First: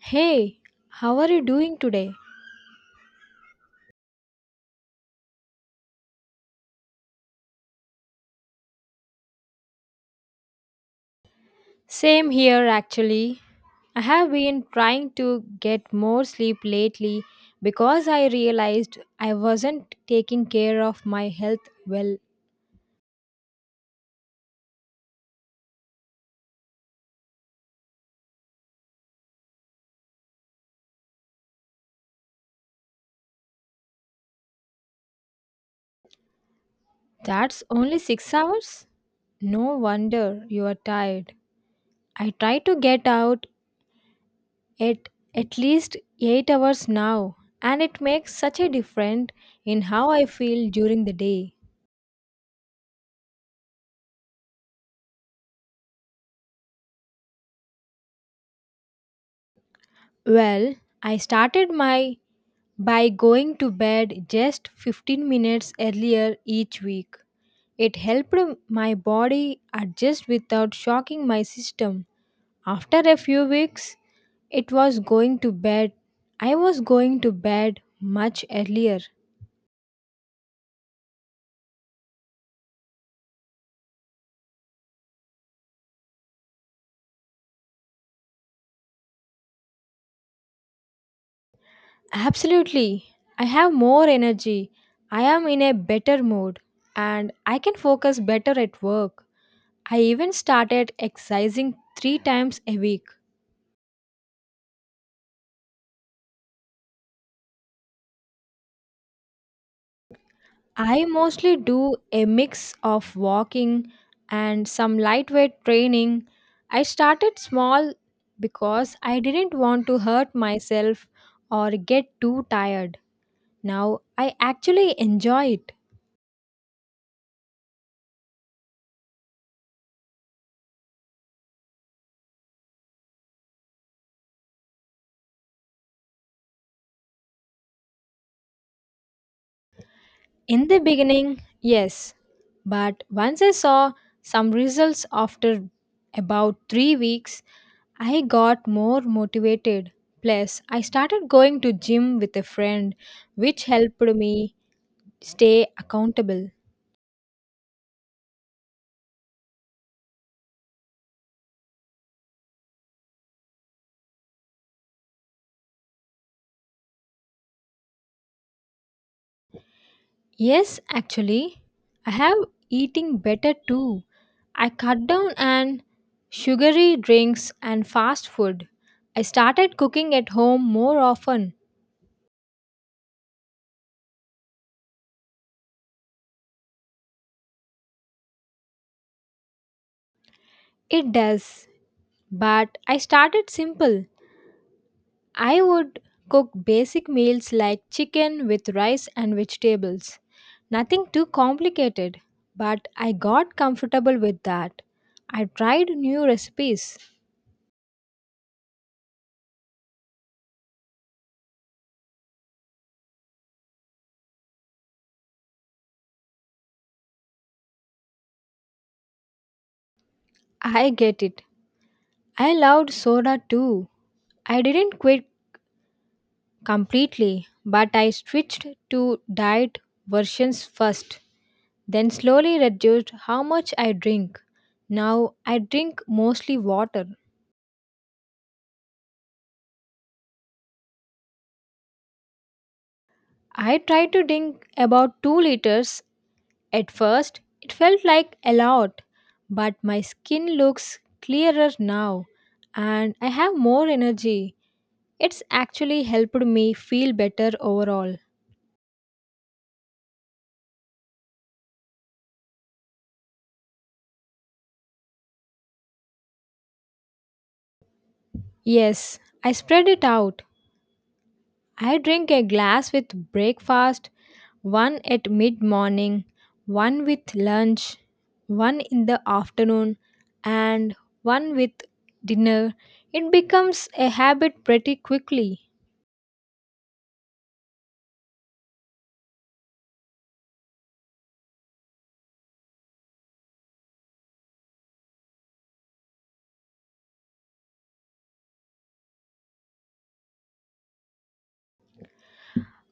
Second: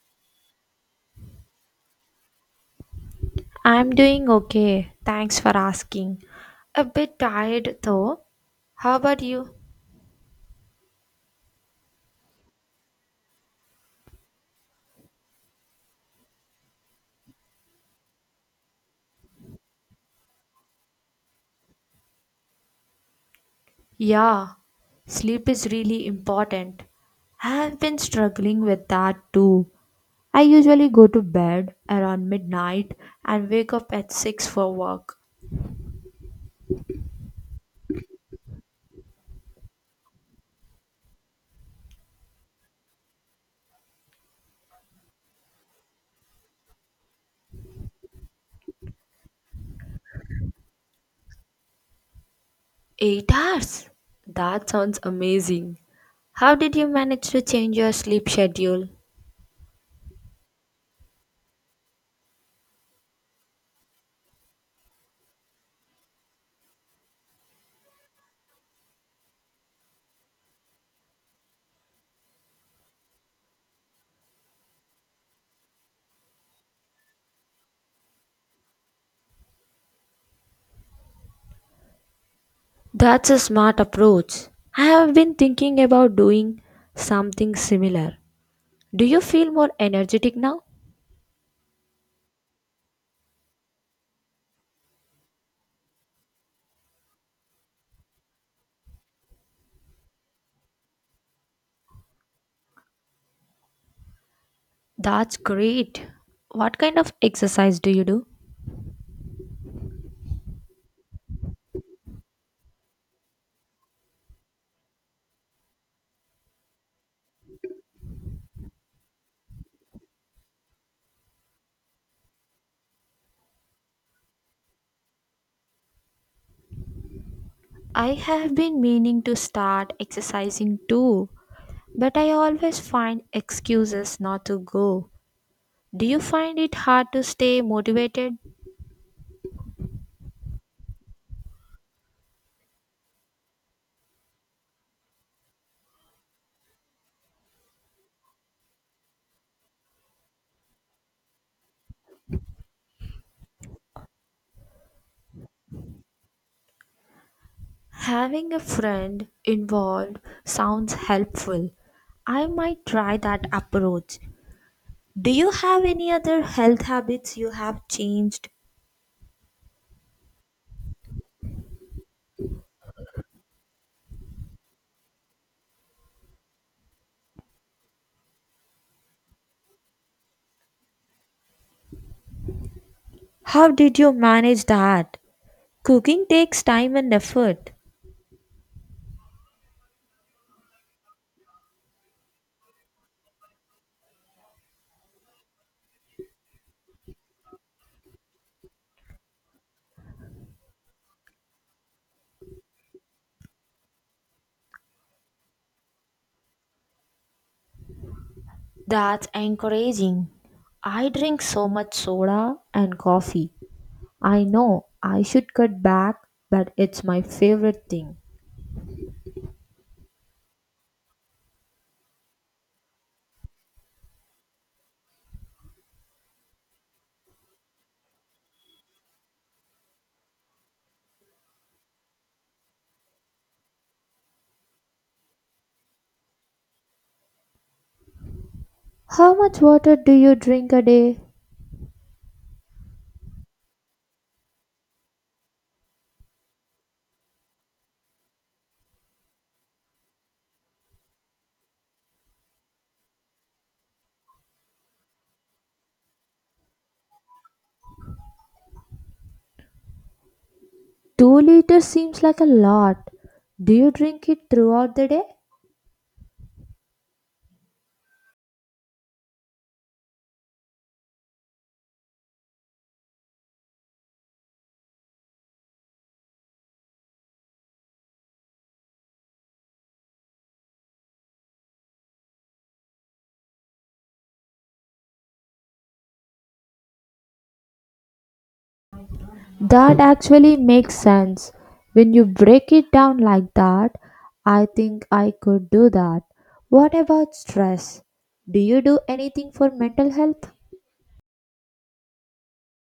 Hey, how are you doing today? I'm doing okay. Thanks for asking. A bit tired though. How about you? Same here actually. I have been trying to get more sleep lately because I realized I wasn't taking care of my health well. Yeah, sleep is really important. I have been struggling with that too. I usually go to bed around midnight and wake up at 6 for work. That's only 6 hours? No wonder you are tired. I try to get out at least 8 hours now and it makes such a difference in how I feel during the day. 8 hours? That sounds amazing. How did you manage to change your sleep schedule? Well, I started my By going to bed just 15 minutes earlier each week, it helped my body adjust without shocking my system. After a few weeks, it was going to bed. I was going to bed much earlier. That's a smart approach. I have been thinking about doing something similar. Do you feel more energetic now? Absolutely. I have more energy. I am in a better mood and I can focus better at work. I even started exercising three times a week. That's great. What kind of exercise do you do? I mostly do a mix of walking and some lightweight training. I started small because I didn't want to hurt myself or get too tired. Now I actually enjoy it. I have been meaning to start exercising too, but I always find excuses not to go. Do you find it hard to stay motivated? In the beginning, yes, but once I saw some results after about 3 weeks, I got more motivated. Plus, I started going to gym with a friend, which helped me stay accountable. Having a friend involved sounds helpful. I might try that approach. Do you have any other health habits you have changed? Yes, actually, I have eating better too. I cut down on sugary drinks and fast food. I started cooking at home more often. How did you manage that? Cooking takes time and effort. It does, but I started simple. I would cook basic meals like chicken with rice and vegetables. Nothing too complicated, but I got comfortable with that. I tried new recipes. That's encouraging. I drink so much soda and coffee. I know I should cut back, but it's my favorite thing. I get it. I loved soda too. I didn't quit completely, but I switched to diet versions first, then slowly reduced how much I drink. Now I drink mostly water. How much water do you drink a day? I try to drink about 2 liters. At first, it felt like a lot, but my skin looks clearer now and I have more energy. It's actually helped me feel better overall. 2 liters seems like a lot. Do you drink it throughout the day? Yes, I spread it out. I drink a glass with breakfast, one at mid morning, one with lunch, one in the afternoon, and one with dinner. It becomes a habit pretty quickly. That actually makes sense. When you break it down like that, I think I could do that. What about stress? Do you do anything for mental health?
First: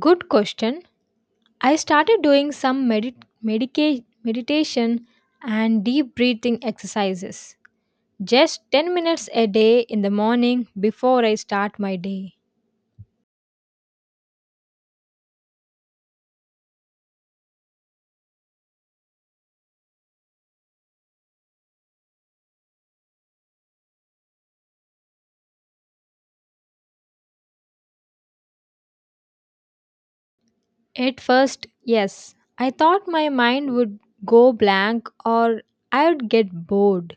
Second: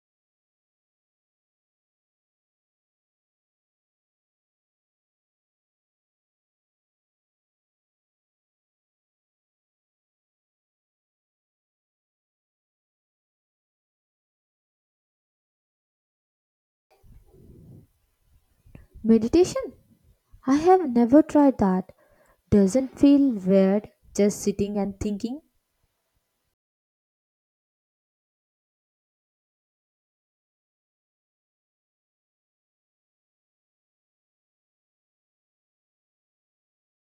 Good question. I started doing some meditation and deep breathing exercises. Just 10 minutes a day in the morning before I start my day. Meditation? I have never tried that. Doesn't feel weird just sitting and thinking? At first, yes, I thought my mind would go blank or I would get bored.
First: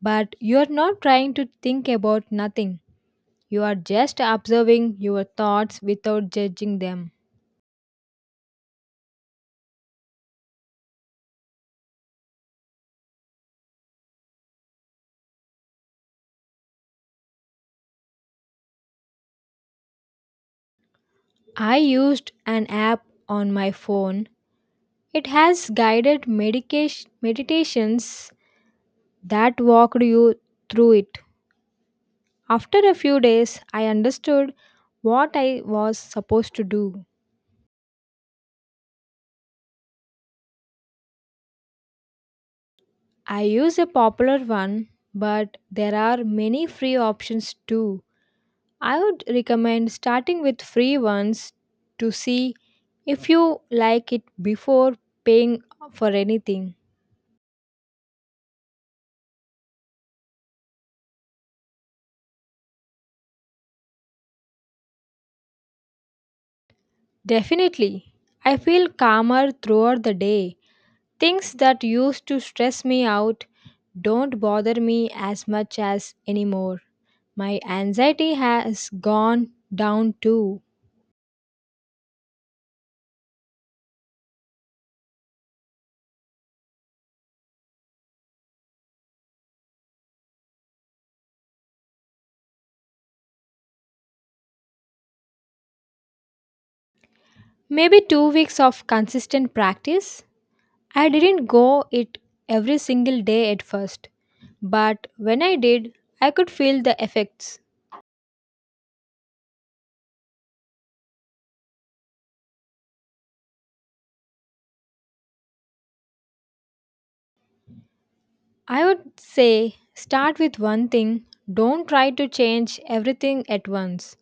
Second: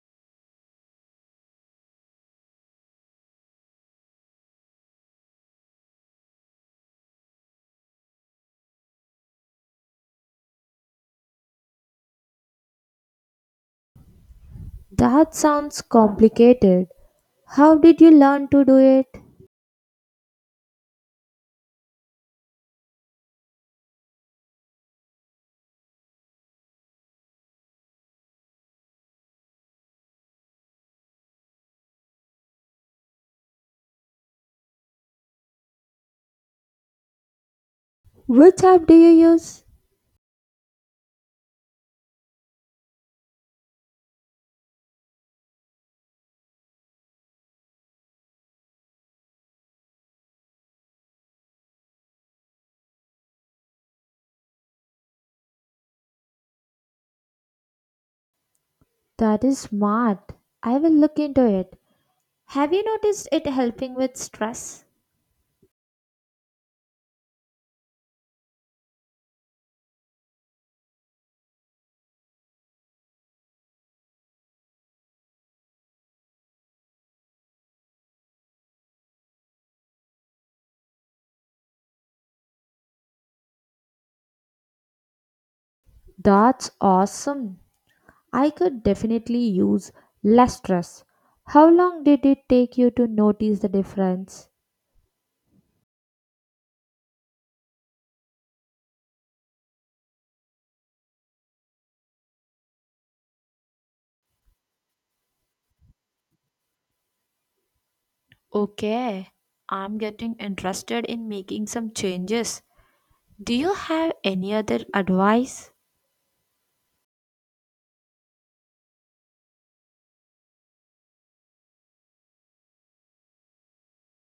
But you are not trying to think about nothing. You are just observing your thoughts without judging them. That sounds complicated. How did you learn to do it? I used an app on my phone. It has guided medication meditations that walked you through it. After a few days, I understood what I was supposed to do. Which app do you use? I use a popular one, but there are many free options too. I would recommend starting with free ones to see if you like it before paying for anything. That is smart. I will look into it. Have you noticed it helping with stress? Definitely, I feel calmer throughout the day. Things that used to stress me out don't bother me as much as anymore. My anxiety has gone down too. That's awesome. I could definitely use less stress. How long did it take you to notice the difference? Maybe 2 weeks of consistent practice? I didn't go it every single day at first, but when I did, I could feel the effects. Okay, I'm getting interested in making some changes. Do you have any other advice? I would say start with one thing, don't try to change everything at once.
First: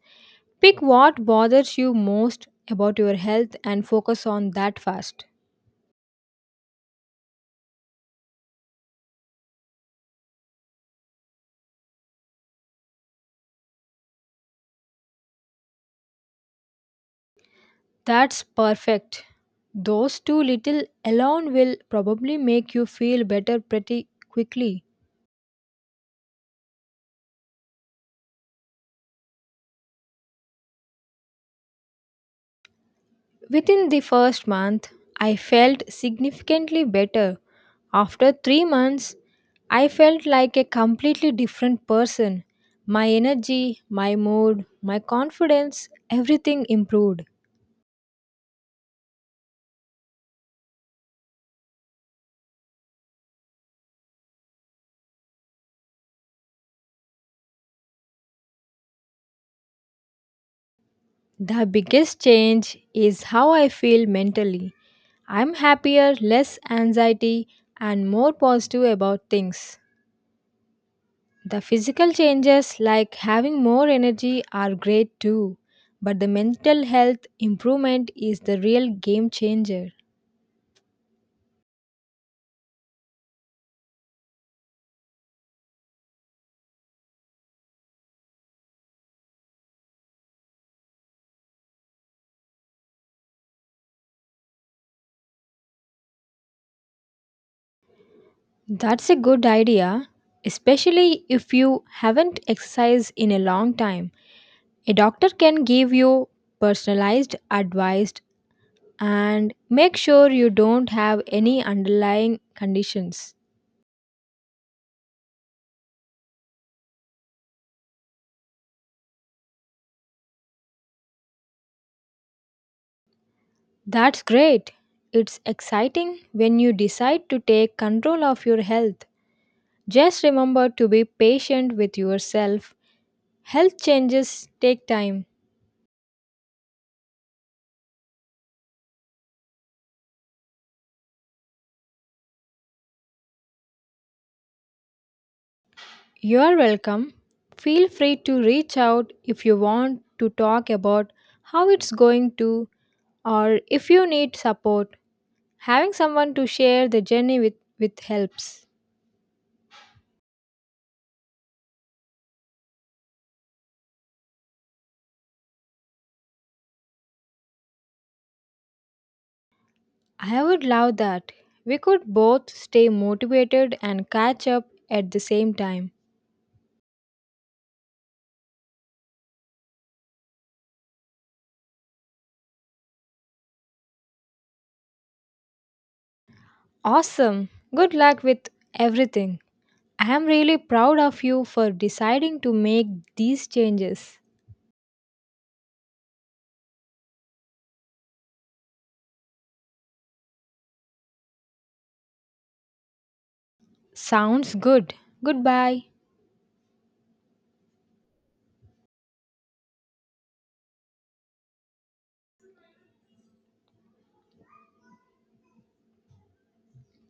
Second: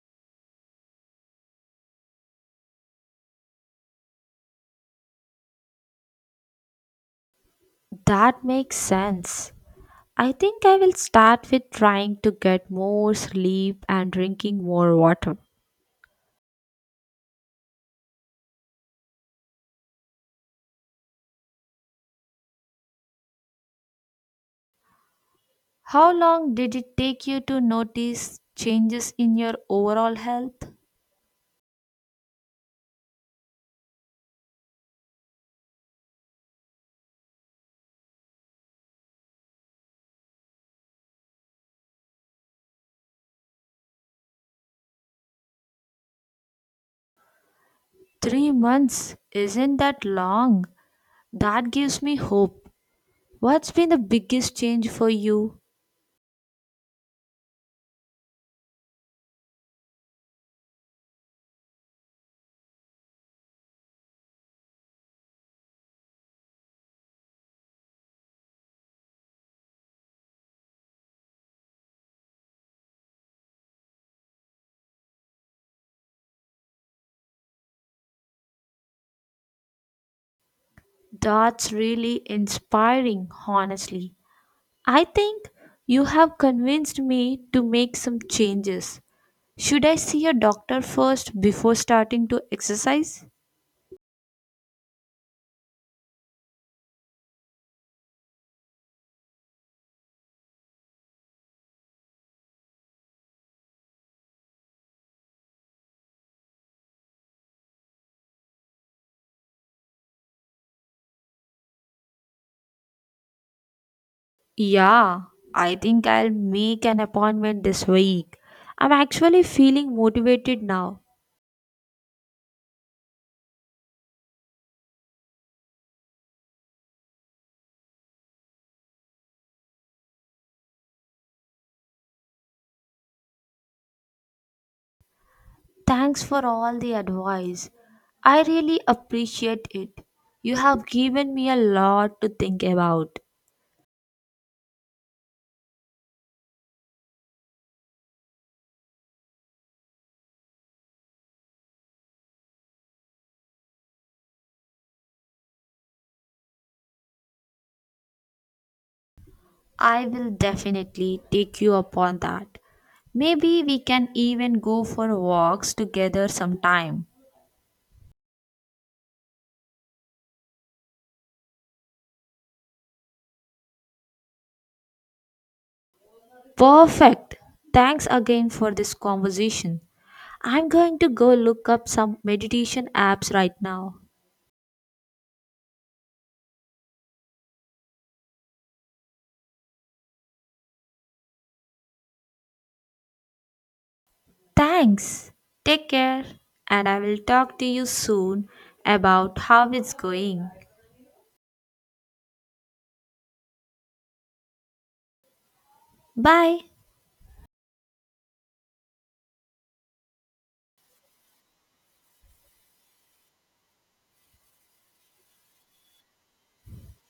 Pick what bothers you most about your health and focus on that first. That makes sense. I think I will start with trying to get more sleep and drinking more water. That's perfect. Those two little alone will probably make you feel better pretty quickly. How long did it take you to notice changes in your overall health? Within the first month, I felt significantly better. After 3 months, I felt like a completely different person. My energy, my mood, my confidence, everything improved. 3 months. Isn't that long? That gives me hope. What's been the biggest change for you? The biggest change is how I feel mentally. I'm happier, less anxiety, and more positive about things. The physical changes, like having more energy, are great too, but the mental health improvement is the real game changer. That's really inspiring, honestly. I think you have convinced me to make some changes. Should I see a doctor first before starting to exercise? That's a good idea, especially if you haven't exercised in a long time. A doctor can give you personalized advice and make sure you don't have any underlying conditions. Yeah, I think I'll make an appointment this week. I'm actually feeling motivated now. That's great. It's exciting when you decide to take control of your health. Just remember to be patient with yourself. Health changes take time. Thanks for all the advice. I really appreciate it. You have given me a lot to think about. You are welcome. Feel free to reach out if you want to talk about how it's going to or if you need support. Having someone to share the journey with helps. I will definitely take you upon that. Maybe we can even go for walks together sometime. I would love that. We could both stay motivated and catch up at the same time. Perfect. Thanks again for this conversation. I'm going to go look up some meditation apps right now. Awesome. Good luck with everything. I am really proud of you for deciding to make these changes. Thanks. Take care. And I will talk to you soon about how it's going. Sounds good. Goodbye. Bye.